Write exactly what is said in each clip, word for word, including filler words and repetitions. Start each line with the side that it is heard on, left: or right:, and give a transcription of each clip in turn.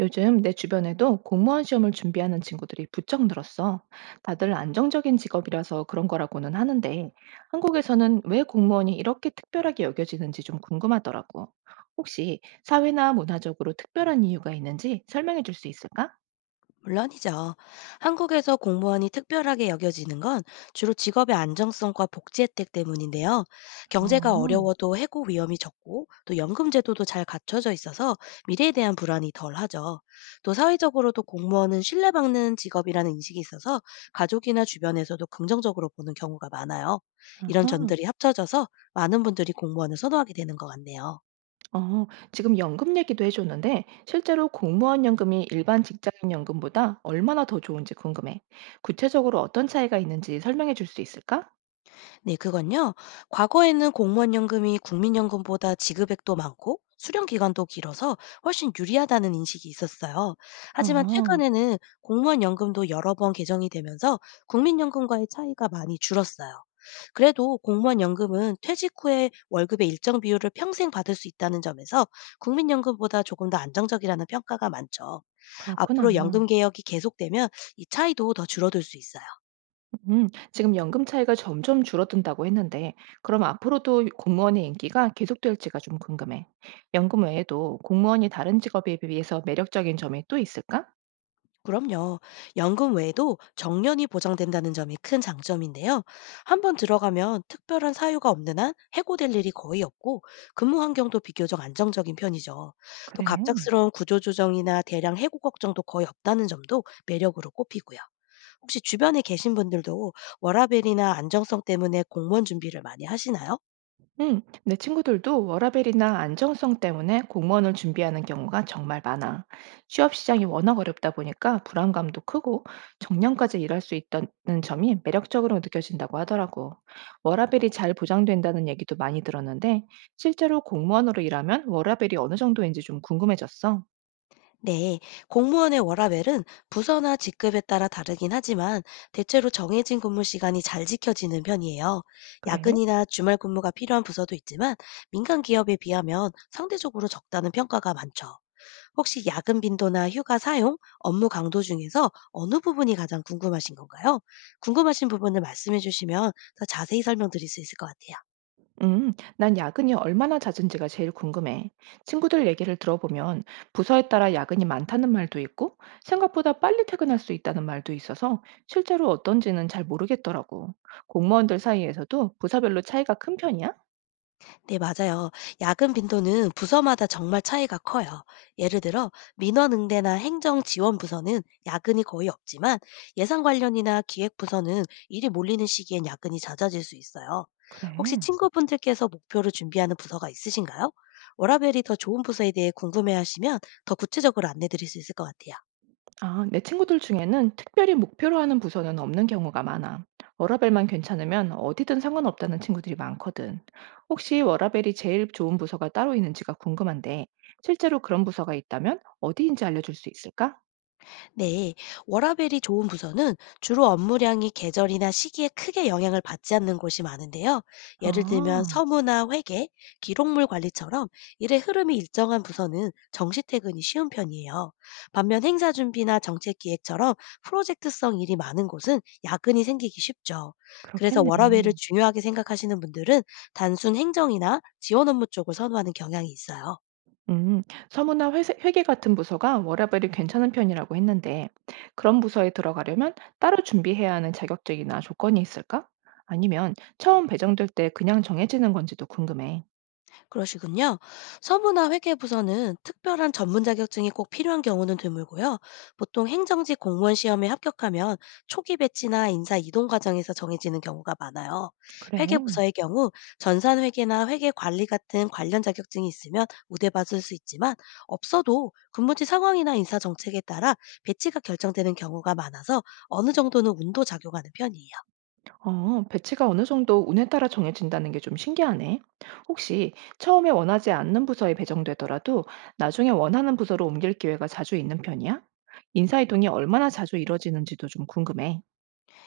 right: 요즘 내 주변에도 공무원 시험을 준비하는 친구들이 부쩍 늘었어. 다들 안정적인 직업이라서 그런 거라고는 하는데, 한국에서는 왜 공무원이 이렇게 특별하게 여겨지는지 좀 궁금하더라고. 혹시 사회나 문화적으로 특별한 이유가 있는지 설명해 줄 수 있을까?
left: 물론이죠. 한국에서 공무원이 특별하게 여겨지는 건 주로 직업의 안정성과 복지 혜택 때문인데요.
right: 아,
left: 경제가 어려워도 해고 위험이 적고 또 연금 제도도 잘 갖춰져 있어서 미래에 대한 불안이 덜하죠. 또 사회적으로도 공무원은 신뢰받는 직업이라는 인식이 있어서 가족이나 주변에서도 긍정적으로 보는 경우가 많아요. 이런
right: 아하.
left: 점들이 합쳐져서 많은 분들이 공무원을 선호하게 되는 것 같네요.
right: 어, 지금 연금 얘기도 해줬는데, 실제로 공무원 연금이 일반 직장인 연금보다 얼마나 더 좋은지 궁금해. 구체적으로 어떤 차이가 있는지 설명해 줄 수 있을까?
left: 네, 그건요. 과거에는 공무원연금이 국민연금보다 지급액도 많고 수령 기간도 길어서 훨씬 유리하다는 인식이 있었어요. 하지만
right: 아.
left: 최근에는 공무원연금도 여러 번 개정이 되면서 국민연금과의 차이가 많이 줄었어요. 그래도 공무원연금은 퇴직 후에 월급의 일정 비율을 평생 받을 수 있다는 점에서 국민연금보다 조금 더 안정적이라는 평가가 많죠.
right: 그렇구나.
left: 앞으로 연금 개혁이 계속되면 이 차이도 더 줄어들 수 있어요.
right: 음. 지금 연금 차이가 점점 줄어든다고 했는데 그럼 앞으로도 공무원의 인기가 계속될지가 좀 궁금해. 연금 외에도 공무원이 다른 직업에 비해서 매력적인 점이 또 있을까?
left: 그럼요. 연금 외에도 정년이 보장된다는 점이 큰 장점인데요. 한번 들어가면 특별한 사유가 없는 한 해고될 일이 거의 없고 근무 환경도 비교적 안정적인 편이죠. 또
right: 그래.
left: 갑작스러운 구조조정이나 대량 해고 걱정도 거의 없다는 점도 매력으로 꼽히고요. 혹시 주변에 계신 분들도 워라밸이나 안정성 때문에 공무원 준비를 많이 하시나요?
right: 응, 내 친구들도 워라밸이나 안정성 때문에 공무원을 준비하는 경우가 정말 많아. 취업 시장이 워낙 어렵다 보니까 불안감도 크고 정년까지 일할 수 있다는 점이 매력적으로 느껴진다고 하더라고. 워라밸이 잘 보장된다는 얘기도 많이 들었는데 실제로 공무원으로 일하면 워라밸이 어느 정도인지 좀 궁금해졌어.
left: 네, 공무원의 워라밸은 부서나 직급에 따라 다르긴 하지만 대체로 정해진 근무 시간이 잘 지켜지는 편이에요.
right: 그래?
left: 야근이나 주말 근무가 필요한 부서도 있지만 민간 기업에 비하면 상대적으로 적다는 평가가 많죠. 혹시 야근 빈도나 휴가 사용, 업무 강도 중에서 어느 부분이 가장 궁금하신 건가요? 궁금하신 부분을 말씀해 주시면 더 자세히 설명드릴 수 있을 것 같아요.
right: 음, 난 야근이 얼마나 잦은지가 제일 궁금해. 친구들 얘기를 들어보면 부서에 따라 야근이 많다는 말도 있고 생각보다 빨리 퇴근할 수 있다는 말도 있어서 실제로 어떤지는 잘 모르겠더라고. 공무원들 사이에서도 부서별로 차이가 큰 편이야?
left: 네, 맞아요. 야근 빈도는 부서마다 정말 차이가 커요. 예를 들어, 민원응대나 행정지원부서는 야근이 거의 없지만, 예산 관련이나 기획부서는 일이 몰리는 시기엔 야근이 잦아질 수 있어요. 혹시
right: 그래.
left: 친구분들께서 목표를 준비하는 부서가 있으신가요? 워라벨이 더 좋은 부서에 대해 궁금해하시면 더 구체적으로 안내 드릴 수 있을 것 같아요.
right: 아, 내 친구들 중에는 특별히 목표로 하는 부서는 없는 경우가 많아. 워라밸만 괜찮으면 어디든 상관없다는 친구들이 많거든. 혹시 워라밸이 제일 좋은 부서가 따로 있는지가 궁금한데, 실제로 그런 부서가 있다면 어디인지 알려줄 수 있을까?
left: 네, 워라밸이 좋은 부서는 주로 업무량이 계절이나 시기에 크게 영향을 받지 않는 곳이 많은데요. 예를 들면
right: 아,
left: 서무나 회계, 기록물 관리처럼 일의 흐름이 일정한 부서는 정시 퇴근이 쉬운 편이에요. 반면 행사 준비나 정책 기획처럼 프로젝트성 일이 많은 곳은 야근이 생기기 쉽죠. 그래서
right: 그렇겠네.
left: 워라밸을 중요하게 생각하시는 분들은 단순 행정이나 지원 업무 쪽을 선호하는 경향이 있어요.
right: 음, 서무나 회계 같은 부서가 워라밸이 괜찮은 편이라고 했는데, 그런 부서에 들어가려면 따로 준비해야 하는 자격증이나 조건이 있을까? 아니면 처음 배정될 때 그냥 정해지는 건지도 궁금해.
left: 그러시군요. 서부나 회계부서는 특별한 전문 자격증이 꼭 필요한 경우는 드물고요. 보통 행정직 공무원 시험에 합격하면 초기 배치나 인사 이동 과정에서 정해지는 경우가 많아요.
right: 그래.
left: 회계부서의 경우 전산 회계나 회계 관리 같은 관련 자격증이 있으면 우대받을 수 있지만 없어도 근무지 상황이나 인사 정책에 따라 배치가 결정되는 경우가 많아서 어느 정도는 운도 작용하는 편이에요.
right: 어, 배치가 어느 정도 운에 따라 정해진다는 게 좀 신기하네. 혹시 처음에 원하지 않는 부서에 배정되더라도 나중에 원하는 부서로 옮길 기회가 자주 있는 편이야? 인사이동이 얼마나 자주 이뤄지는지도 좀 궁금해.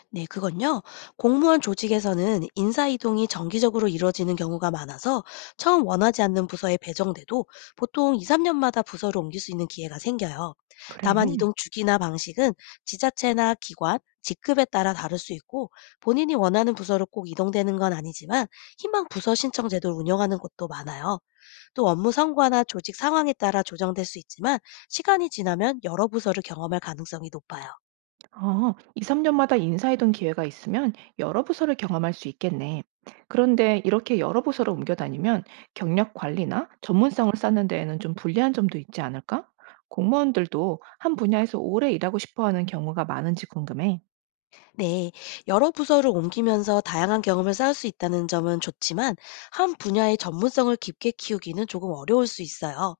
left: 네, 그건요. 공무원 조직에서는 인사이동이 정기적으로 이루어지는 경우가 많아서 처음 원하지 않는 부서에 배정돼도 보통 이, 삼 년마다 부서를 옮길 수 있는 기회가 생겨요. 다만
right: 그래.
left: 이동 주기나 방식은 지자체나 기관, 직급에 따라 다를 수 있고 본인이 원하는 부서로 꼭 이동되는 건 아니지만 희망 부서 신청 제도를 운영하는 곳도 많아요. 또 업무 성과나 조직 상황에 따라 조정될 수 있지만 시간이 지나면 여러 부서를 경험할 가능성이 높아요.
right: 어, 이삼 년마다 인사이동 기회가 있으면 여러 부서를 경험할 수 있겠네. 그런데 이렇게 여러 부서로 옮겨 다니면 경력 관리나 전문성을 쌓는 데에는 좀 불리한 점도 있지 않을까? 공무원들도 한 분야에서 오래 일하고 싶어 하는 경우가 많은지 궁금해.
left: 네, 여러 부서를 옮기면서 다양한 경험을 쌓을 수 있다는 점은 좋지만 한 분야의 전문성을 깊게 키우기는 조금 어려울 수 있어요.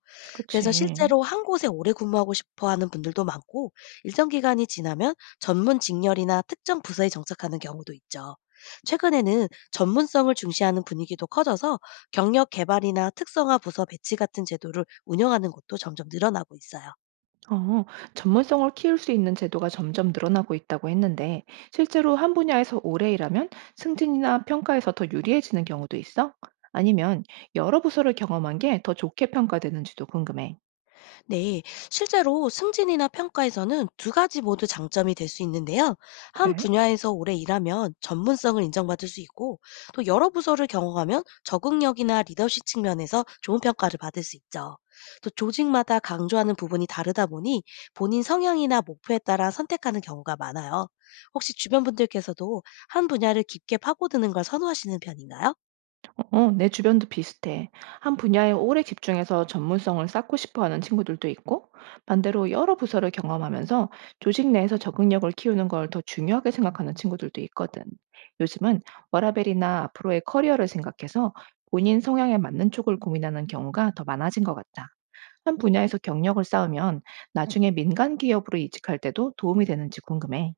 left: 그래서
right: 그치.
left: 실제로 한 곳에 오래 근무하고 싶어 하는 분들도 많고 일정 기간이 지나면 전문 직렬이나 특정 부서에 정착하는 경우도 있죠. 최근에는 전문성을 중시하는 분위기도 커져서 경력 개발이나 특성화 부서 배치 같은 제도를 운영하는 곳도 점점 늘어나고 있어요.
right: 어, 전문성을 키울 수 있는 제도가 점점 늘어나고 있다고 했는데, 실제로 한 분야에서 오래 일하면 승진이나 평가에서 더 유리해지는 경우도 있어? 아니면 여러 부서를 경험한 게 더 좋게 평가되는지도 궁금해.
left: 네, 실제로 승진이나 평가에서는 두 가지 모두 장점이 될 수 있는데요. 한
right: 그래?
left: 분야에서 오래 일하면 전문성을 인정받을 수 있고, 또 여러 부서를 경험하면 적응력이나 리더십 측면에서 좋은 평가를 받을 수 있죠. 또 조직마다 강조하는 부분이 다르다 보니 본인 성향이나 목표에 따라 선택하는 경우가 많아요. 혹시 주변 분들께서도 한 분야를 깊게 파고드는 걸 선호하시는 편인가요?
right: 어, 내 주변도 비슷해. 한 분야에 오래 집중해서 전문성을 쌓고 싶어 하는 친구들도 있고, 반대로 여러 부서를 경험하면서 조직 내에서 적응력을 키우는 걸 더 중요하게 생각하는 친구들도 있거든. 요즘은 워라밸이나 앞으로의 커리어를 생각해서 본인 성향에 맞는 쪽을 고민하는 경우가 더 많아진 것 같다. 한 분야에서 경력을 쌓으면 나중에 민간 기업으로 이직할 때도 도움이 되는지 궁금해.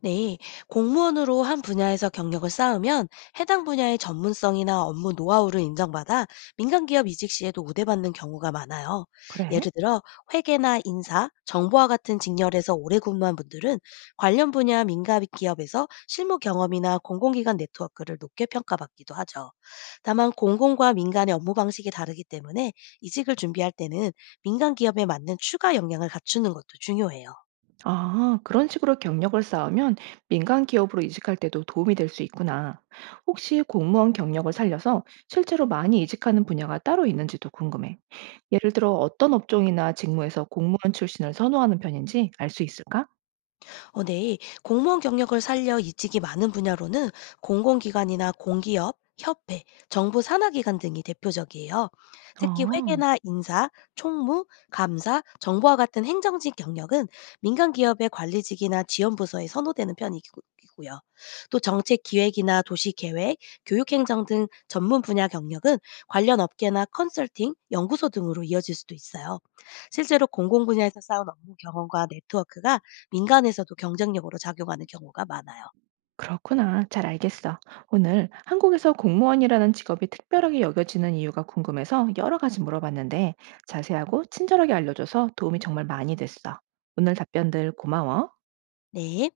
left: 네, 공무원으로 한 분야에서 경력을 쌓으면 해당 분야의 전문성이나 업무 노하우를 인정받아 민간기업 이직 시에도 우대받는 경우가 많아요.
right: 그래?
left: 예를 들어 회계나 인사, 정보와 같은 직렬에서 오래 근무한 분들은 관련 분야 민간기업에서 실무 경험이나 공공기관 네트워크를 높게 평가받기도 하죠. 다만 공공과 민간의 업무 방식이 다르기 때문에 이직을 준비할 때는 민간기업에 맞는 추가 역량을 갖추는 것도 중요해요.
right: 아, 그런 식으로 경력을 쌓으면 민간 기업으로 이직할 때도 도움이 될 수 있구나. 혹시 공무원 경력을 살려서 실제로 많이 이직하는 분야가 따로 있는지도 궁금해. 예를 들어 어떤 업종이나 직무에서 공무원 출신을 선호하는 편인지 알 수 있을까?
left: 어, 네. 공무원 경력을 살려 이직이 많은 분야로는 공공기관이나 공기업, 협회, 정부 산하기관 등이 대표적이에요. 특히
right: 어,
left: 회계나 인사, 총무, 감사, 정보와 같은 행정직 경력은 민간 기업의 관리직이나 지원부서에 선호되는 편이고요. 또 정책 기획이나 도시 계획, 교육행정 등 전문 분야 경력은 관련 업계나 컨설팅, 연구소 등으로 이어질 수도 있어요. 실제로 공공 분야에서 쌓은 업무 경험과 네트워크가 민간에서도 경쟁력으로 작용하는 경우가 많아요.
right: 그렇구나. 잘 알겠어. 오늘 한국에서 공무원이라는 직업이 특별하게 여겨지는 이유가 궁금해서 여러 가지 물어봤는데 자세하고 친절하게 알려줘서 도움이 정말 많이 됐어. 오늘 답변들 고마워.
left: 네.